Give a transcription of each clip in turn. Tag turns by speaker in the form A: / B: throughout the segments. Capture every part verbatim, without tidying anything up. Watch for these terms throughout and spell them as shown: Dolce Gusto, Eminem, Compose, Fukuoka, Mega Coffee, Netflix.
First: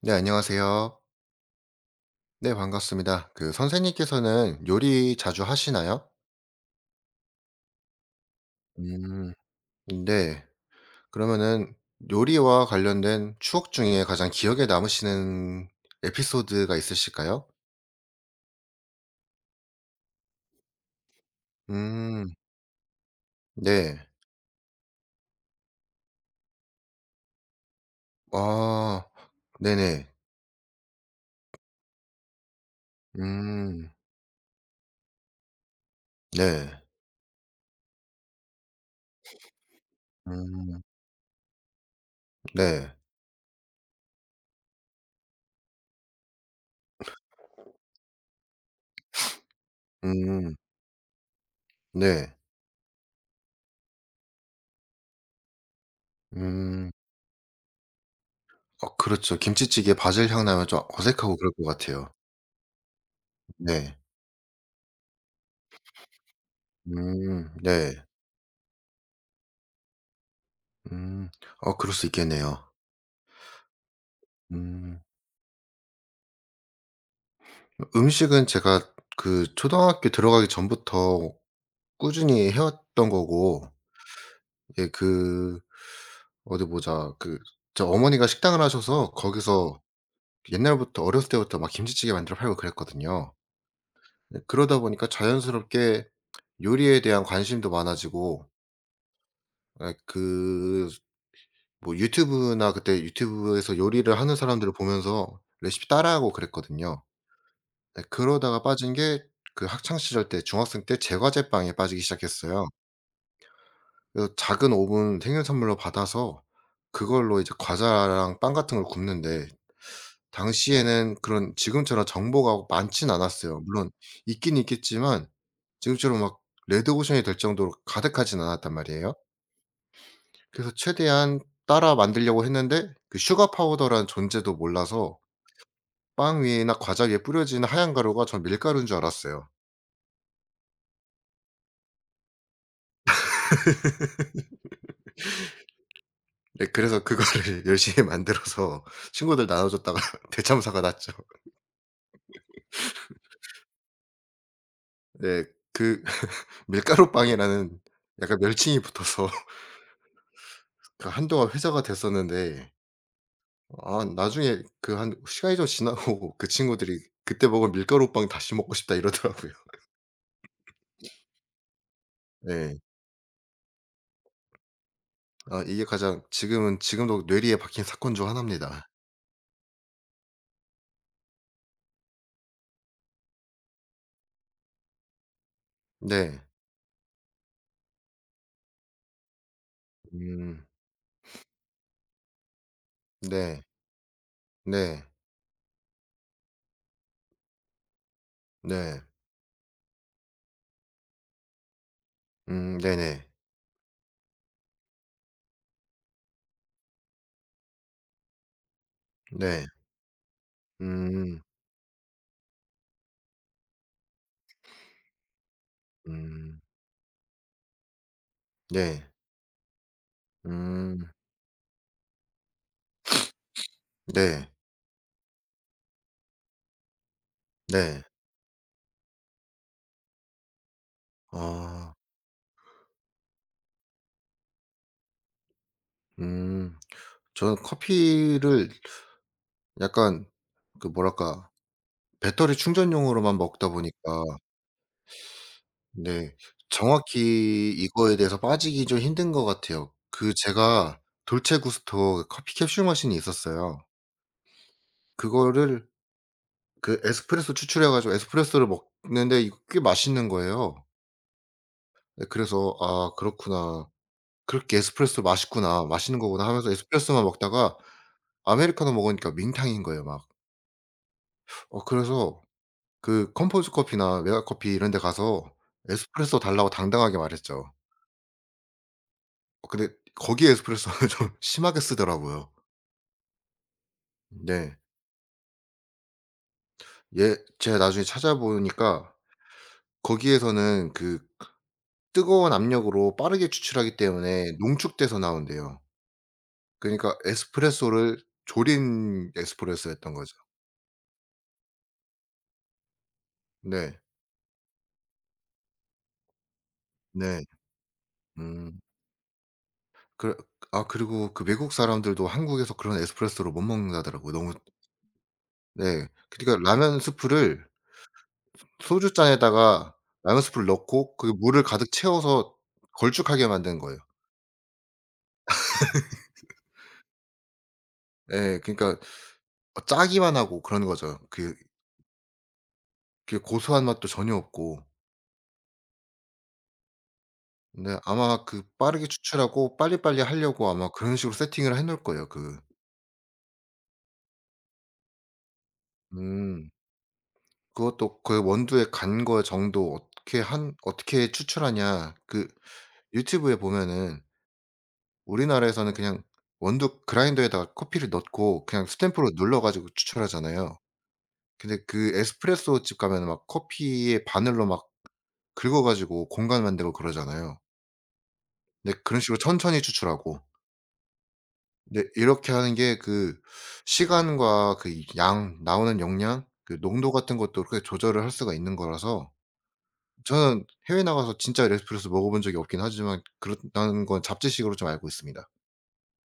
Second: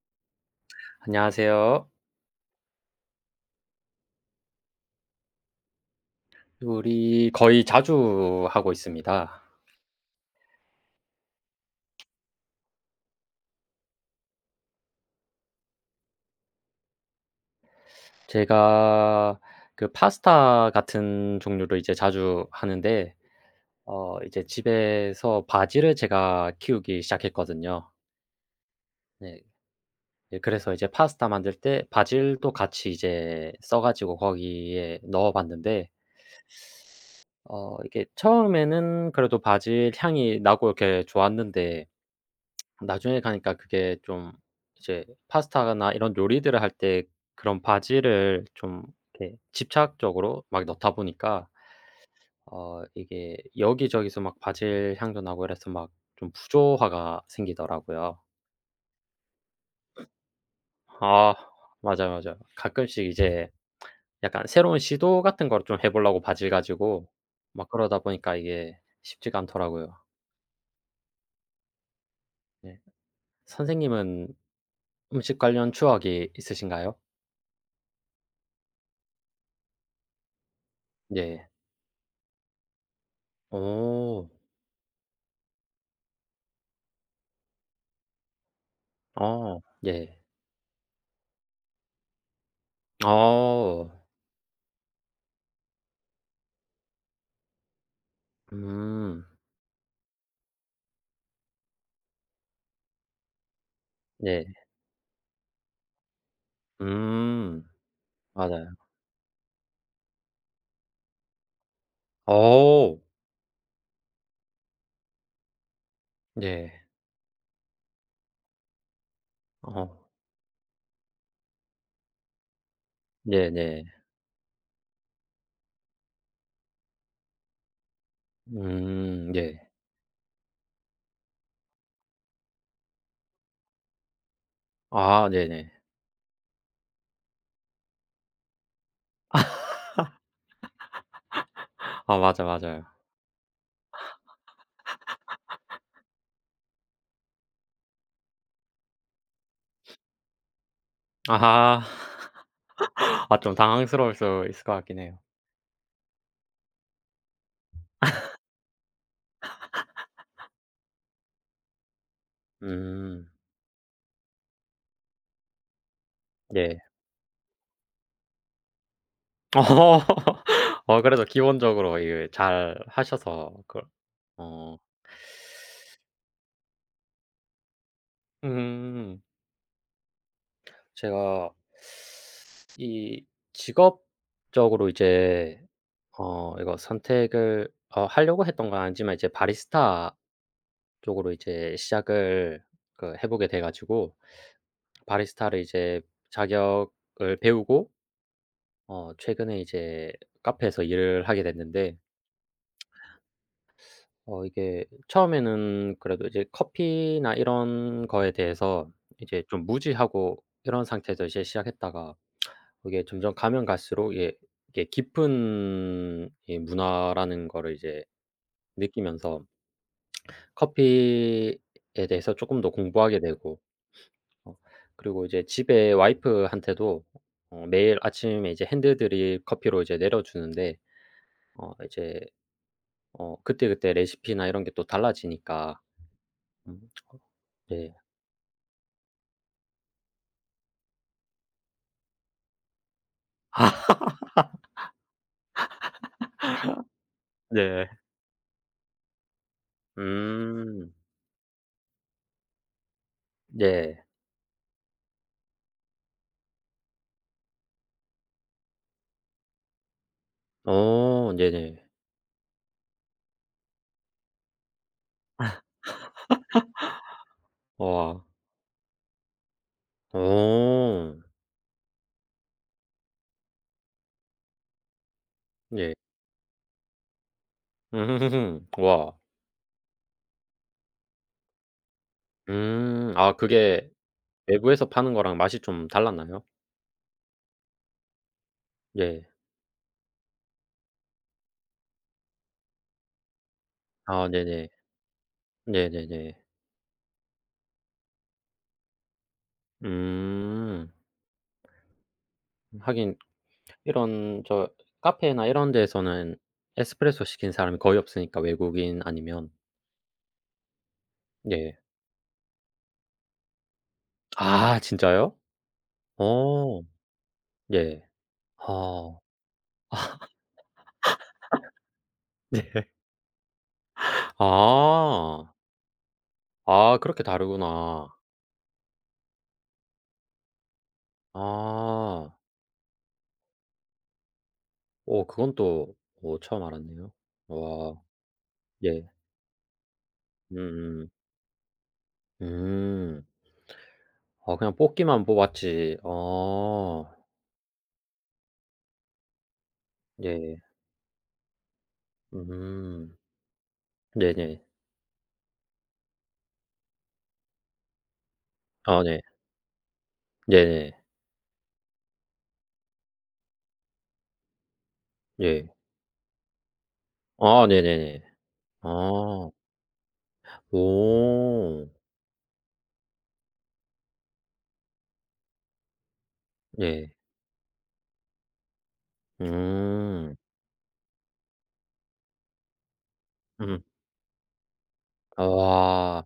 A: 네, 안녕하세요.
B: 안녕하세요.
A: 네, 반갑습니다. 그 선생님께서는 요리 자주 하시나요?
B: 우리 거의 자주 하고
A: 음.
B: 있습니다.
A: 네. 그러면은 요리와 관련된 추억 중에 가장 기억에 남으시는 에피소드가 있으실까요?
B: 제가 그 파스타 같은 종류를 이제
A: 음.
B: 자주 하는데
A: 네.
B: 어 이제 집에서 바질을 제가 키우기 시작했거든요.
A: 아.
B: 네.
A: 네네.
B: 예 그래서 이제 파스타 만들 때 바질도 같이 이제 싸
A: 음.
B: 가지고 거기에 넣어 봤는데
A: 네.
B: 어 이게 처음에는 그래도 바질 향이 나고
A: 음.
B: 이렇게 좋았는데
A: 네.
B: 나중에 가니까 그게 좀 이제 파스타나 이런 요리들을 할 때 그런 바지를 좀 이렇게 집착적으로
A: 음.
B: 막 넣다 보니까
A: 네.
B: 어 이게 여기저기서 막 바질 향도 나고 이래서 막 좀
A: 음.
B: 부조화가 생기더라고요.
A: 어 그렇죠. 김치찌개 바질 향 나면 좀
B: 아
A: 어색하고 그럴 것 같아요.
B: 맞아요, 맞아요. 가끔씩 이제
A: 네.
B: 약간 새로운 시도 같은 걸 좀 해 보려고 바질 가지고
A: 음.
B: 막
A: 네.
B: 그러다 보니까 이게 쉽지가 않더라고요.
A: 음. 어 그럴 수 있겠네요.
B: 네. 선생님은
A: 음.
B: 음식 관련 추억이 있으신가요?
A: 음식은 제가 그 초등학교 들어가기 전부터
B: 네.
A: 꾸준히 해 왔던 거고,
B: 어.
A: 예 그 어디 보자. 그 저 어머니가 식당을 하셔서
B: 어
A: 거기서
B: 네.
A: 옛날부터 어렸을 때부터 막 김치찌개 만들어 팔고 그랬거든요.
B: 어.
A: 예, 그러다 보니까 자연스럽게 요리에 대한 관심도 많아지고,
B: 음.
A: 예 그, 뭐 유튜브나 그때 유튜브에서 요리를 하는
B: 네.
A: 사람들을 보면서 레시피 따라하고 그랬거든요.
B: 음.
A: 네, 그러다가
B: 맞아요.
A: 빠진 게 그 학창 시절 때 중학생 때 제과제빵에 빠지기 시작했어요.
B: 어.
A: 그래서 작은 오븐 생일 선물로 받아서
B: 네.
A: 그걸로 이제 과자랑 빵 같은 걸 굽는데,
B: 어.
A: 당시에는 그런, 지금처럼 정보가 많진 않았어요.
B: 네네.
A: 물론 있긴 있겠지만 지금처럼 막 레드 오션이 될 정도로 가득하진 않았단 말이에요.
B: 음 네.
A: 그래서 최대한 따라 만들려고 했는데 그 슈가 파우더라는 존재도 몰라서
B: 아 네네.
A: 빵 위에나 과자 위에 뿌려지는 하얀 가루가 전 밀가루인 줄 알았어요.
B: 아 맞아, 맞아요.
A: 네 그래서 그거를 열심히 만들어서 친구들 나눠줬다가 대참사가 났죠.
B: 아하. 아 좀 당황스러울 수 있을 것 같긴 해요.
A: 네 그 밀가루빵이라는 약간 멸칭이 붙어서 그 한동안 회자가 됐었는데,
B: 음.
A: 아 나중에 그 한 시간이 좀 지나고 그
B: 네.
A: 친구들이 "그때 먹은 밀가루빵 다시 먹고 싶다." 이러더라고요.
B: 어. 어 그래도 기본적으로 이게 잘
A: 네.
B: 하셔서 그 어.
A: 아 이게 가장 지금은 지금도 뇌리에 박힌 사건 중 하나입니다.
B: 음. 제가 이 직업적으로 이제
A: 네.
B: 어 이거 선택을 어 하려고 했던 건 아니지만 이제 바리스타
A: 음.
B: 쪽으로 이제 시작을 그 해 보게 돼
A: 네.
B: 가지고
A: 네.
B: 바리스타를 이제 자격을 배우고
A: 네.
B: 어 최근에 이제 카페에서 일을 하게 됐는데
A: 음 네네.
B: 어 이게 처음에는 그래도 이제 커피나 이런 거에 대해서 이제
A: 네.
B: 좀
A: 네,
B: 무지하고 이런 상태에서
A: 음.
B: 이제 시작했다가 이게 점점 가면 갈수록 이게 이게 깊은 이
A: 음.
B: 문화라는 거를 이제
A: 네.
B: 느끼면서
A: 음.
B: 커피에 대해서 조금 더 공부하게 되고
A: 네.
B: 어 그리고 이제 집에 와이프한테도 어 매일
A: 네.
B: 아침에 이제 핸드 드립 커피로 이제 내려 주는데 어
A: 아.
B: 이제 어 그때그때 레시피나 이런 게 또 달라지니까
A: 음.
B: 음 어,
A: 저는
B: 네.
A: 커피를 약간 그 뭐랄까 배터리 충전용으로만 먹다
B: 아
A: 보니까, 네 정확히
B: 네.
A: 이거에 대해서 빠지기 좀 힘든 것 같아요. 그
B: 음.
A: 제가 돌체 구스토 커피 캡슐 머신이 있었어요.
B: 네.
A: 그거를 그 에스프레소 추출해 가지고 에스프레소를 먹는데 이거 꽤 맛있는 거예요.
B: 어 네네.
A: 네 그래서 '아 그렇구나. 그렇게 에스프레소 맛있구나. 맛있는 거구나.' 하면서 에스프레소만 먹다가
B: 와.
A: 아메리카노 먹으니까 맹탕인 거예요
B: 어
A: 막. 어 그래서 그 컴포즈 커피나 메가커피 이런 데 가서
B: 네.
A: 에스프레소 달라고 당당하게 말했죠.
B: 음. 와.
A: 어 근데 거기 에스프레소는 좀 심하게 쓰더라고요.
B: 음. 아 그게
A: 네.
B: 외부에서 파는 거랑 맛이 좀 달랐나요?
A: 예 제가 나중에 찾아보니까
B: 네.
A: 거기에서는 그 뜨거운 압력으로 빠르게 추출하기
B: 아
A: 때문에
B: 네네.
A: 농축돼서 나온대요.
B: 네네네.
A: 그러니까 에스프레소를 졸인 에스프레소였던 거죠.
B: 음. 하긴
A: 네.
B: 이런 저 카페나 이런 데에서는 에스프레소
A: 네.
B: 시키는 사람이 거의 없으니까
A: 음.
B: 외국인 아니면.
A: 그래 아 그리고 그 외국
B: 네.
A: 사람들도 한국에서 그런 에스프레소를 못 먹는다더라고요. 너무
B: 아 진짜요?
A: 네. 그러니까
B: 어.
A: 라면 스프를
B: 예. 아.
A: 소주잔에다가
B: 아
A: 라면 스프를 넣고 그 물을 가득 채워서
B: 네.
A: 걸쭉하게 만든 거예요.
B: 아. 아 그렇게 다르구나.
A: 예. 그러니까 어 짜기만 하고 그러는 거죠. 그
B: 아.
A: 그 고소한 맛도 전혀 없고.
B: 어 그건 또 어 처음 알았네요. 와.
A: 근데 아마 그 빠르게
B: 예.
A: 추출하고 빨리빨리 하려고 아마
B: 음음.
A: 그런 식으로 세팅을 해 놓을 거예요. 그
B: 음. 음. 아 그냥 뽑기만 뽑았지.
A: 음.
B: 어.
A: 그것도 그 원두의 간과 정도 어떻게
B: 예.
A: 한 어떻게 추출하냐. 그
B: 음.
A: 유튜브에 보면은
B: 네네.
A: 우리나라에서는 그냥 원두 그라인더에다가 커피를 넣고 그냥
B: 아 네.
A: 스탬프로 눌러 가지고 추출하잖아요.
B: 네네.
A: 근데 그 에스프레소 집 가면은 막 커피에 바늘로 막
B: 예.
A: 긁어 가지고 공간 만들고 그러잖아요.
B: 아 네네네.
A: 근데 그런 식으로
B: 아.
A: 천천히 추출하고.
B: 오.
A: 근데 이렇게 하는 게 그 시간과 그 양 나오는 용량 그
B: 예.
A: 농도 같은 것도 그렇게 조절을 할 수가 있는 거라서
B: 음.
A: 저는 해외 나가서 진짜 에스프레소 먹어 본 적이 없긴 하지만
B: 음.
A: 그렇다는 건 잡지식으로 좀 알고 있습니다.
B: 와.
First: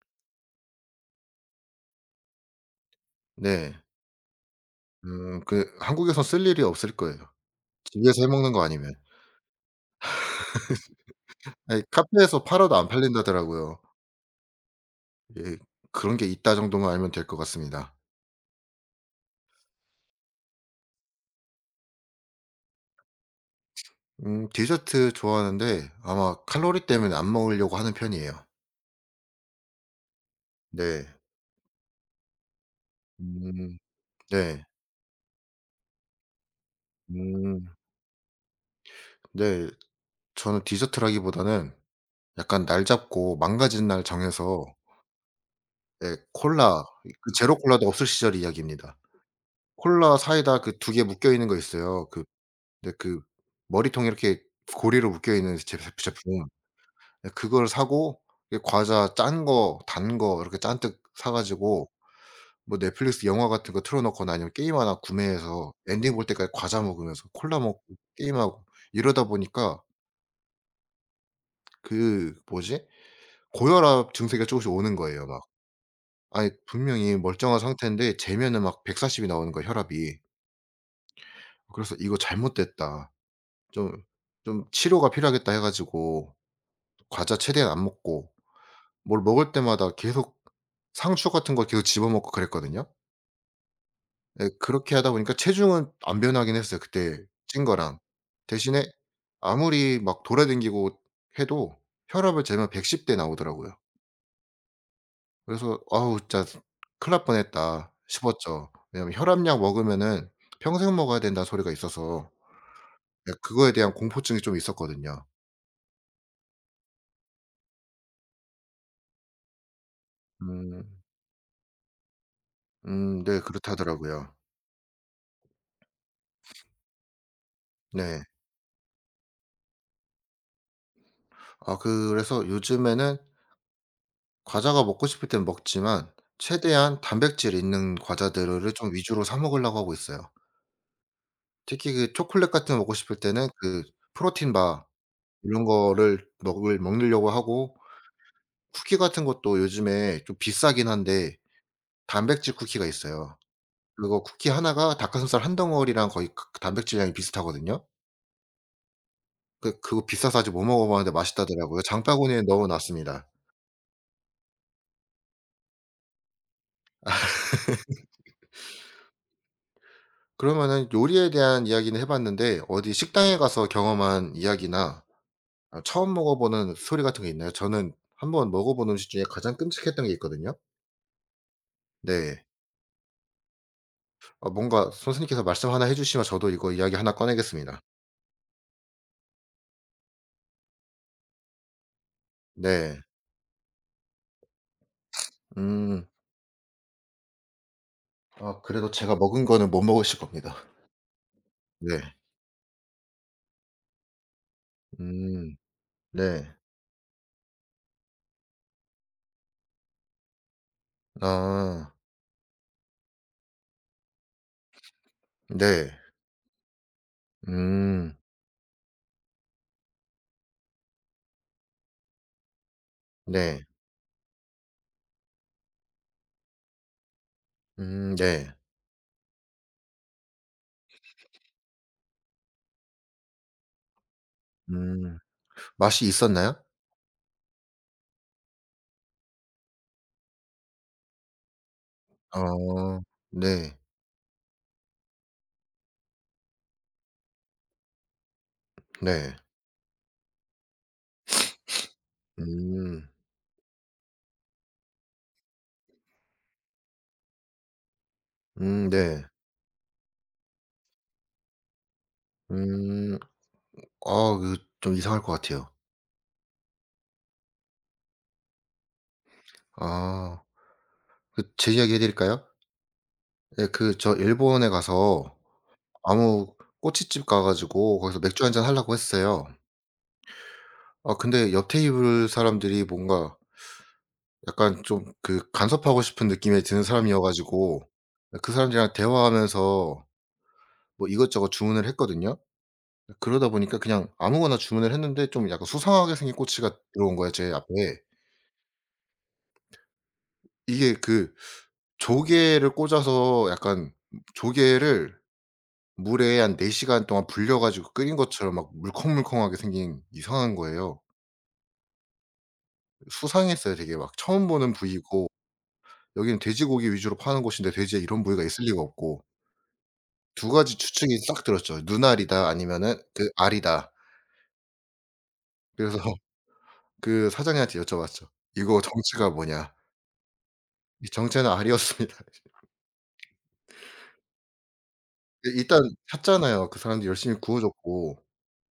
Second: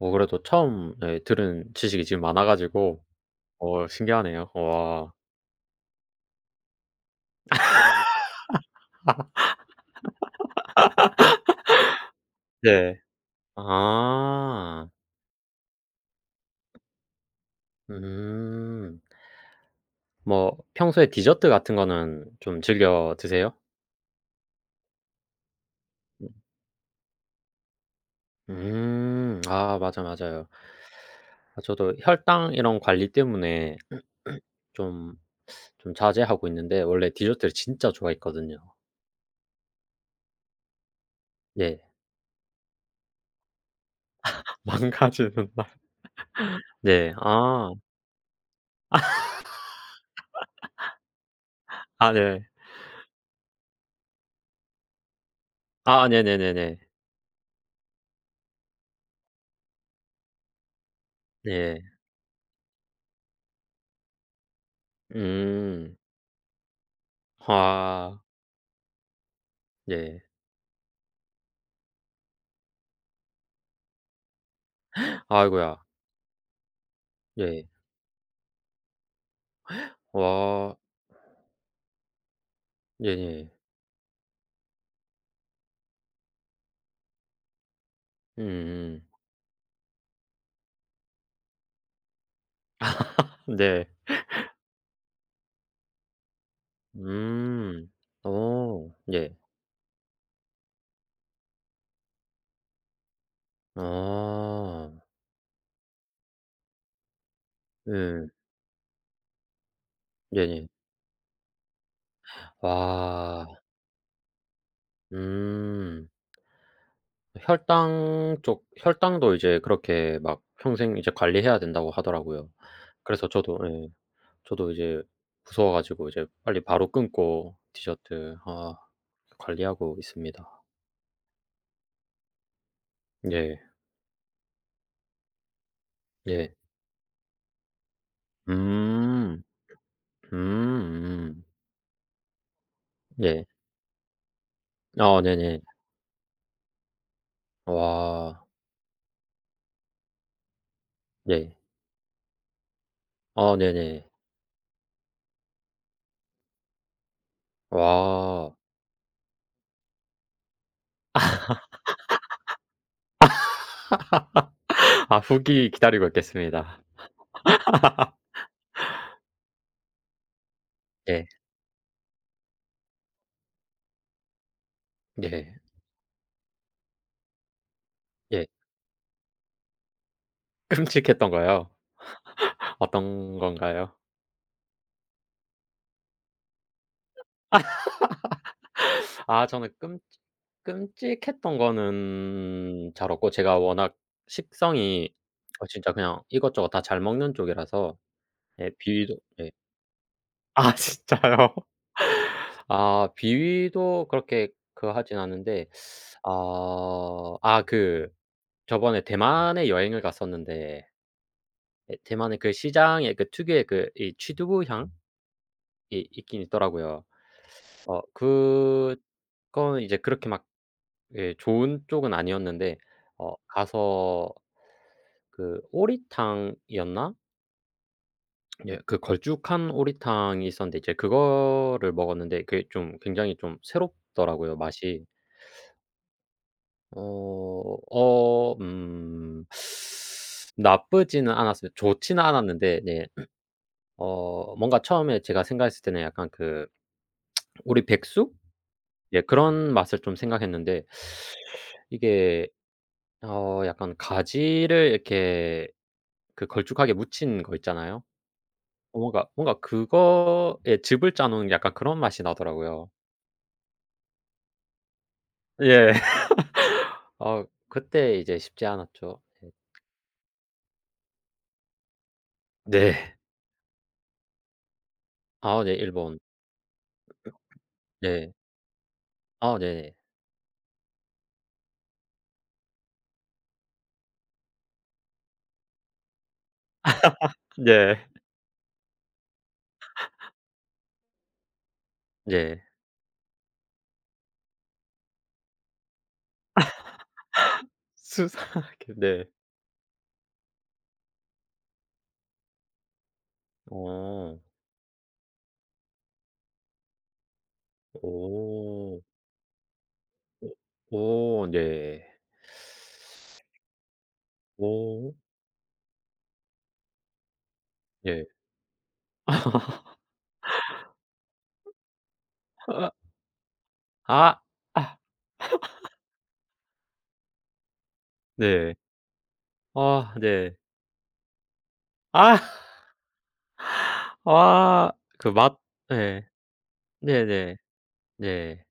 B: 어 그래도 처음 예 들은 지식이 지금 많아 가지고
A: 네.
B: 어 신기하네요. 와.
A: 음 그 한국에선 쓸 일이 없을 거예요. 집에서 해 먹는 거 아니면. 아니 카페에서 팔아도 안
B: 네.
A: 팔린다더라고요.
B: 아.
A: 예. 그런 게 있다 정도만 알면 될 것 같습니다.
B: 음. 뭐 평소에 디저트 같은 거는 좀 즐겨 드세요?
A: 음 디저트 좋아하는데 아마 칼로리 때문에 안 먹으려고 하는 편이에요.
B: 음. 아 맞아, 맞아요.
A: 네.
B: 아 저도 혈당 이런 관리 때문에
A: 음 네.
B: 좀 좀 자제하고 있는데 원래 디저트를
A: 음
B: 진짜 좋아했거든요.
A: 네. 저는 디저트라기보다는
B: 예.
A: 약간 날 잡고 망가진 날 정해서,
B: 망가지는 날.
A: 예 콜라,
B: 네.
A: 그 제로
B: 아.
A: 콜라도 없을 시절 이야기입니다. 콜라 사이다 그 두 개 묶여 있는 거 있어요.
B: 아
A: 그
B: 네.
A: 네 그 머리통에 이렇게 고리로 묶여 있는 제
B: 아
A: 제품.
B: 네네네네.
A: 예 그걸 사고, 예 과자 짠 거 단 거 이렇게 잔뜩 사
B: 네.
A: 가지고 뭐 넷플릭스 영화 같은 거 틀어 놓거나 아니면 게임 하나 구매해서
B: 음.
A: 엔딩 볼 때까지 과자 먹으면서 콜라 먹고
B: 아.
A: 게임하고 이러다 보니까
B: 네.
A: 그 뭐지? 고혈압 증세가 쪼금씩 오는 거예요 막.
B: 아이고야.
A: 아니 분명히 멀쩡한
B: 네.
A: 상태인데 재면은 막 백사십이 나오는 거야 혈압이.
B: 와.
A: 그래서 '이거 잘못됐다.
B: 네네.
A: 좀 좀 치료가 필요하겠다.' 해 가지고 과자 최대한 안 먹고
B: 음음.
A: 뭘 먹을 때마다 계속 상추 같은 걸 계속 집어 먹고 그랬거든요.
B: 네.
A: 예 그렇게 하다 보니까 체중은 안 변하긴 했어요 그때 찐
B: 음.
A: 거랑. 대신에
B: 어. 네.
A: 아무리 막 돌아다니고 해도 혈압을 재면 백십 대 나오더라고요.
B: 아.
A: 그래서 '아우 진짜 큰일 날 뻔했다.'
B: 음.
A: 싶었죠. 왜냐하면 혈압약 먹으면은
B: 네네.
A: 평생 먹어야 된다는 소리가 있어서 예
B: 와.
A: 그거에 대한 공포증이 좀 있었거든요.
B: 음. 혈당 쪽 혈당도 이제 그렇게 막
A: 음.
B: 평생 이제 관리해야 된다고 하더라고요.
A: 음
B: 그래서
A: 네
B: 저도 예.
A: 그렇다더라고요.
B: 저도 이제 무서워 가지고 이제 빨리 바로 끊고
A: 네.
B: 디저트 아 관리하고 있습니다.
A: 아 그래서 요즘에는
B: 예.
A: 과자가 먹고 싶을 땐 먹지만
B: 예.
A: 최대한 단백질 있는 과자들을 좀 위주로 사
B: 음.
A: 먹으려고 하고 있어요.
B: 음
A: 특히 그 초콜릿 같은 거 먹고 싶을
B: 네.
A: 때는 그 프로틴 바
B: 아 네네.
A: 이런 거를 먹을 먹으려고 하고,
B: 와.
A: 쿠키 같은 것도 요즘에 좀 비싸긴 한데
B: 네.
A: 단백질 쿠키가 있어요.
B: 아 네네.
A: 그거 쿠키 하나가 닭가슴살 한 덩어리랑 거의 그 그 단백질량이 비슷하거든요.
B: 와.
A: 그 그거 비싸서 아직 못 먹어 봤는데 맛있다더라고요. 장바구니에 넣어 놨습니다.
B: 아 후기 기다리고 있겠습니다.
A: 그러면은
B: 예.
A: 요리에 대한 이야기는 해 봤는데 어디 식당에 가서 경험한 이야기나
B: 예.
A: 아 처음 먹어보는 스토리 같은 게 있나요? 저는 한
B: 예.
A: 번 먹어본 음식 중에 가장 끔찍했던 게 있거든요.
B: 끔찍했던 거요?
A: 네.
B: 어떤 건가요?
A: 어 뭔가 선생님께서 말씀 하나 해 주시면 저도 이거 이야기 하나 꺼내겠습니다.
B: 아 저는 끔 끔찍했던 거는
A: 네.
B: 잘 없고 제가 워낙 식성이 어 진짜
A: 음.
B: 그냥 이것저것 다 잘 먹는 쪽이라서
A: 아
B: 예
A: 그래도 제가
B: 비위도
A: 먹은
B: 예.
A: 거는 못 먹으실 겁니다.
B: 아 진짜요?
A: 네.
B: 아 비위도 그렇게 그 하진
A: 음.
B: 않는데
A: 네.
B: 아 아 그 저번에 대만에 여행을 갔었는데
A: 아.
B: 예 대만의 그 시장에 그 특유의 그 이 취두부 향이
A: 네.
B: 있긴 있더라고요. 어
A: 음.
B: 그건 이제 그렇게 막 예 좋은 쪽은 아니었는데 어
A: 네.
B: 가서 그 오리탕이었나?
A: 음 네.
B: 예 그 걸쭉한 오리탕이 있었는데 이제 그거를 먹었는데 그게 좀 굉장히 좀 새롭더라고요 맛이.
A: 음. 맛이 있었나요?
B: 어 어 음 나쁘지는 않았어요. 좋지는 않았는데
A: 어.
B: 네
A: 네.
B: 어 뭔가 처음에 제가 생각했을 때는 약간 그 우리 백숙? 예
A: 네.
B: 그런 맛을 좀 생각했는데 이게
A: 음.
B: 어 약간 가지를 이렇게 그 걸쭉하게 묻힌 거 있잖아요.
A: 음
B: 어
A: 네.
B: 뭔가 뭔가 그거에 즙을 짜 놓은 약간 그런 맛이 나더라고요.
A: 음. 아 그 좀 이상할 것 같아요.
B: 예. 어 그때 이제 쉽지 않았죠.
A: 아. 그 제 이야기 해 드릴까요?
B: 네.
A: 예 그 저 일본에 가서
B: 아 네 일본.
A: 아무 꼬치집 가 가지고 거기서
B: 네.
A: 맥주 한잔 하려고 했어요.
B: 아 네네.
A: 아 근데 옆 테이블 사람들이 뭔가 약간 좀 그 간섭하고 싶은 느낌이 드는 사람이어 가지고
B: 네.
A: 그 사람들이랑 대화하면서 뭐 이것저것 주문을 했거든요.
B: 네.
A: 그러다 보니까 그냥 아무거나 주문을 했는데 좀 약간 수상하게 생긴 꼬치가 들어온 거예요, 제 앞에.
B: 수상하게 네.
A: 이게 그 조개를 꽂아서 약간
B: 어.
A: 조개를 물에 한 4 시간 동안 불려 가지고 끓인 것처럼 막
B: 오.
A: 물컹물컹하게 생긴 이상한
B: 오
A: 거예요.
B: 오 네.
A: 수상했어요 되게. 막 처음 보는
B: 오
A: 부위고, 여기는 돼지고기 위주로 파는 곳인데 돼지에 이런
B: 네
A: 부위가 있을 리가 없고, 두 가지 추측이 싹 들었죠. "눈알이다." 아니면은 그 "알이다."
B: 아. 아.
A: 그래서 그 사장님한테 여쭤봤죠.
B: 네.
A: "이거 정체가 뭐냐?"
B: 아 네.
A: 이 정체는 알이었습니다.
B: 아. 아 그
A: 예
B: 맛
A: 일단
B: 예.
A: 샀잖아요. 그 사람들이 열심히
B: 네네.
A: 구워 줬고.
B: 네.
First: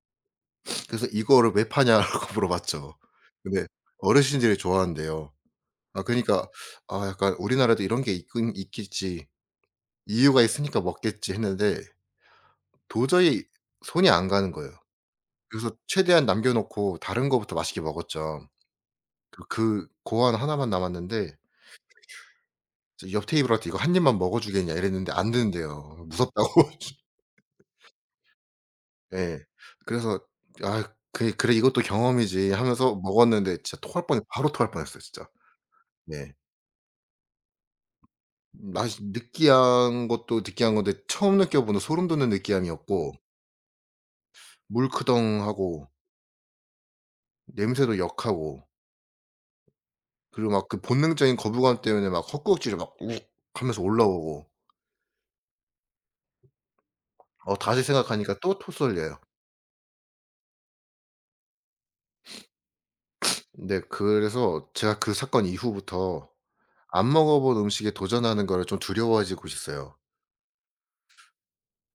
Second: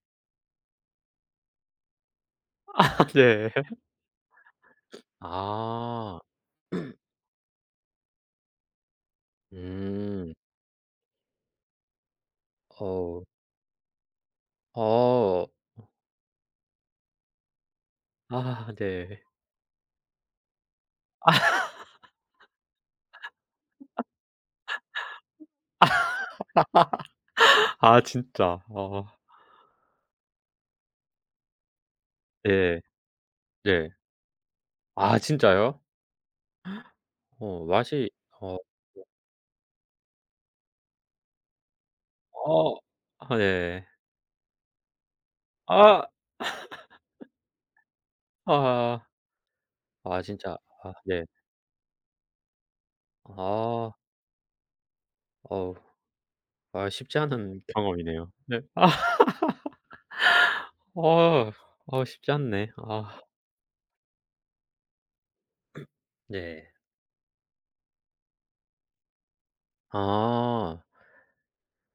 A: 그래서 "이거를 왜 파냐?"라고 물어봤죠.
B: 네.
A: 근데 어르신들이 좋아한대요. 아
B: 아.
A: 그니까 '아 약간 우리나라도 이런 게 있긴 있겠지.
B: 음.
A: 이유가 있으니까 먹겠지.' 했는데
B: 어.
A: 도저히 손이 안 가는 거예요.
B: 어.
A: 그래서 최대한 남겨 놓고 다른 거부터 맛있게 먹었죠.
B: 아 네.
A: 그 그 고안 하나만 남았는데 이제 옆 테이블한테 "이거 한 입만 먹어 주겠냐." 이랬는데 안 된대요, 무섭다고.
B: 아 진짜. 어.
A: 예. 그래서 '아 그래 그래 이것도 경험이지.'
B: 네.
A: 하면서 먹었는데 진짜
B: 네.
A: 토할 뻔했 바로 토할 뻔했어요
B: 아
A: 진짜.
B: 진짜요?
A: 네.
B: 어 맛이 어
A: 맛이 느끼한 것도 느끼한 건데 처음 느껴보는 소름 돋는
B: 어
A: 느끼함이었고,
B: 아 네.
A: 물크덩하고
B: 아
A: 냄새도 역하고
B: 아. 아
A: 그리고
B: 진짜
A: 막 그
B: 아 네.
A: 본능적인 거부감 때문에 막 헛구역질이 막 "욱." 하면서
B: 아
A: 올라오고
B: 어우 아 쉽지
A: 어
B: 않은
A: 다시
B: 경험이네요.
A: 생각하니까 또
B: 네. 아
A: 토설려요.
B: 어. 어 쉽지 않네. 아
A: 근데 그래서 제가 그 사건 이후부터
B: 네.
A: 안 먹어 본 음식에 도전하는 거를 좀 두려워지고 있어요.
B: 아.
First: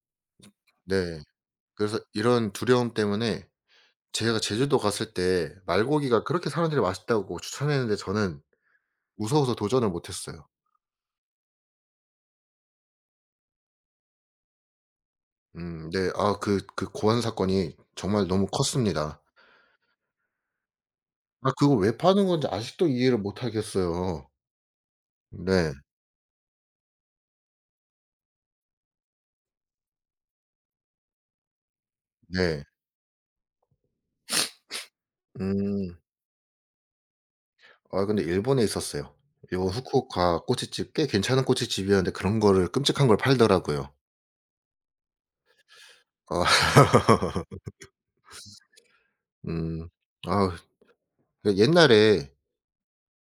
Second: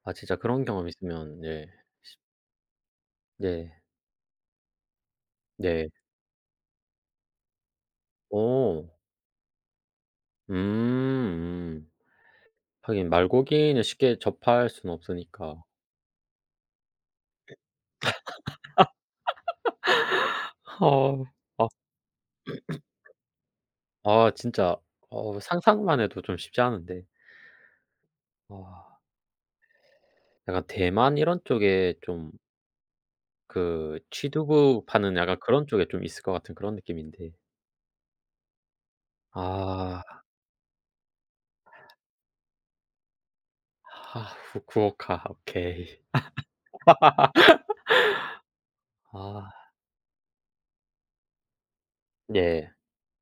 B: 아 진짜 그런 경험
A: 네.
B: 있으면 네.
A: 그래서 이런 두려움 때문에
B: 네.
A: 제가 제주도 갔을 때
B: 네.
A: 말고기가 그렇게 사람들이 맛있다고 추천했는데 저는
B: 어.
A: 무서워서 도전을 못 했어요.
B: 음. 하긴 말고기는 쉽게 접할 수는 없으니까.
A: 음 네. 아 그 그 고안 사건이 정말 너무 컸습니다.
B: 어.
A: 아
B: 아
A: 그거 왜 파는 건지 아직도 이해를 못 하겠어요.
B: 아 진짜 어
A: 네.
B: 상상만 해도 좀 쉽지 않은데. 와 약간 대만 이런 쪽에 좀
A: 네.
B: 그 취두부 파는 약간 그런 쪽에
A: 음.
B: 좀 있을 것 같은 그런 느낌인데.
A: 아 근데 일본에 있었어요. 일본
B: 아.
A: 후쿠오카 꼬치집 꽤 괜찮은 꼬치집이었는데 그런 거를, 끔찍한 걸 팔더라고요.
B: 아 후쿠오카. 오케이.
A: 아.
B: 아
A: 음. 아우 그 옛날에
B: 예.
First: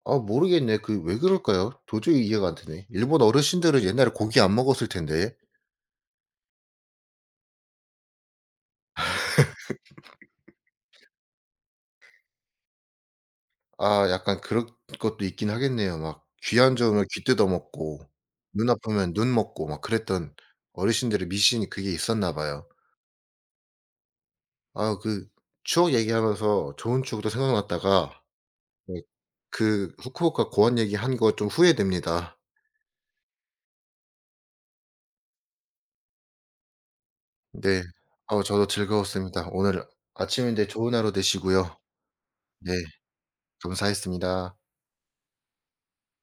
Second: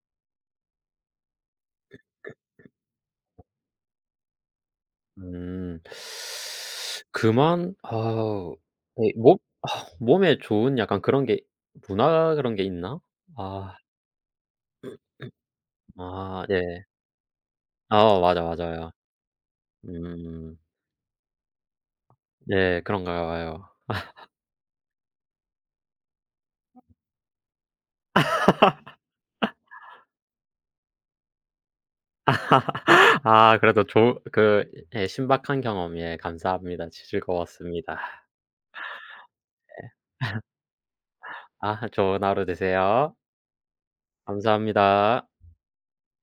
A: 아 모르겠네. 그 왜 그럴까요? 도저히 이해가 안 되네. 일본 어르신들은 옛날에 고기 안 먹었을 텐데.
B: 음. 그만 아 네 몸 아 몸에 좋은 약간 그런 게 문화 그런 게 있나? 아.
A: 아 약간 그런 것도 있긴 하겠네요. 막
B: 아
A: 귀 안
B: 예.
A: 좋으면 귀 뜯어 먹고
B: 아 맞아,
A: 눈
B: 맞아요.
A: 아프면 눈 먹고 막 그랬던
B: 음.
A: 어르신들의 미신이 그게 있었나 봐요.
B: 네 그런가 봐요.
A: 아 그 추억 얘기하면서 좋은 추억도 생각났다가 네 그 후쿠오카 고원 얘기한 거 좀 후회됩니다.
B: 아 그래도 좋은 그 예 신박한 경험 예 감사합니다.
A: 네.
B: 즐거웠습니다.
A: 어 저도 즐거웠습니다. 오늘
B: 예.
A: 아침인데 좋은 하루 되시고요.
B: 아 좋은 하루
A: 네.
B: 되세요.
A: 감사했습니다.
B: 감사합니다.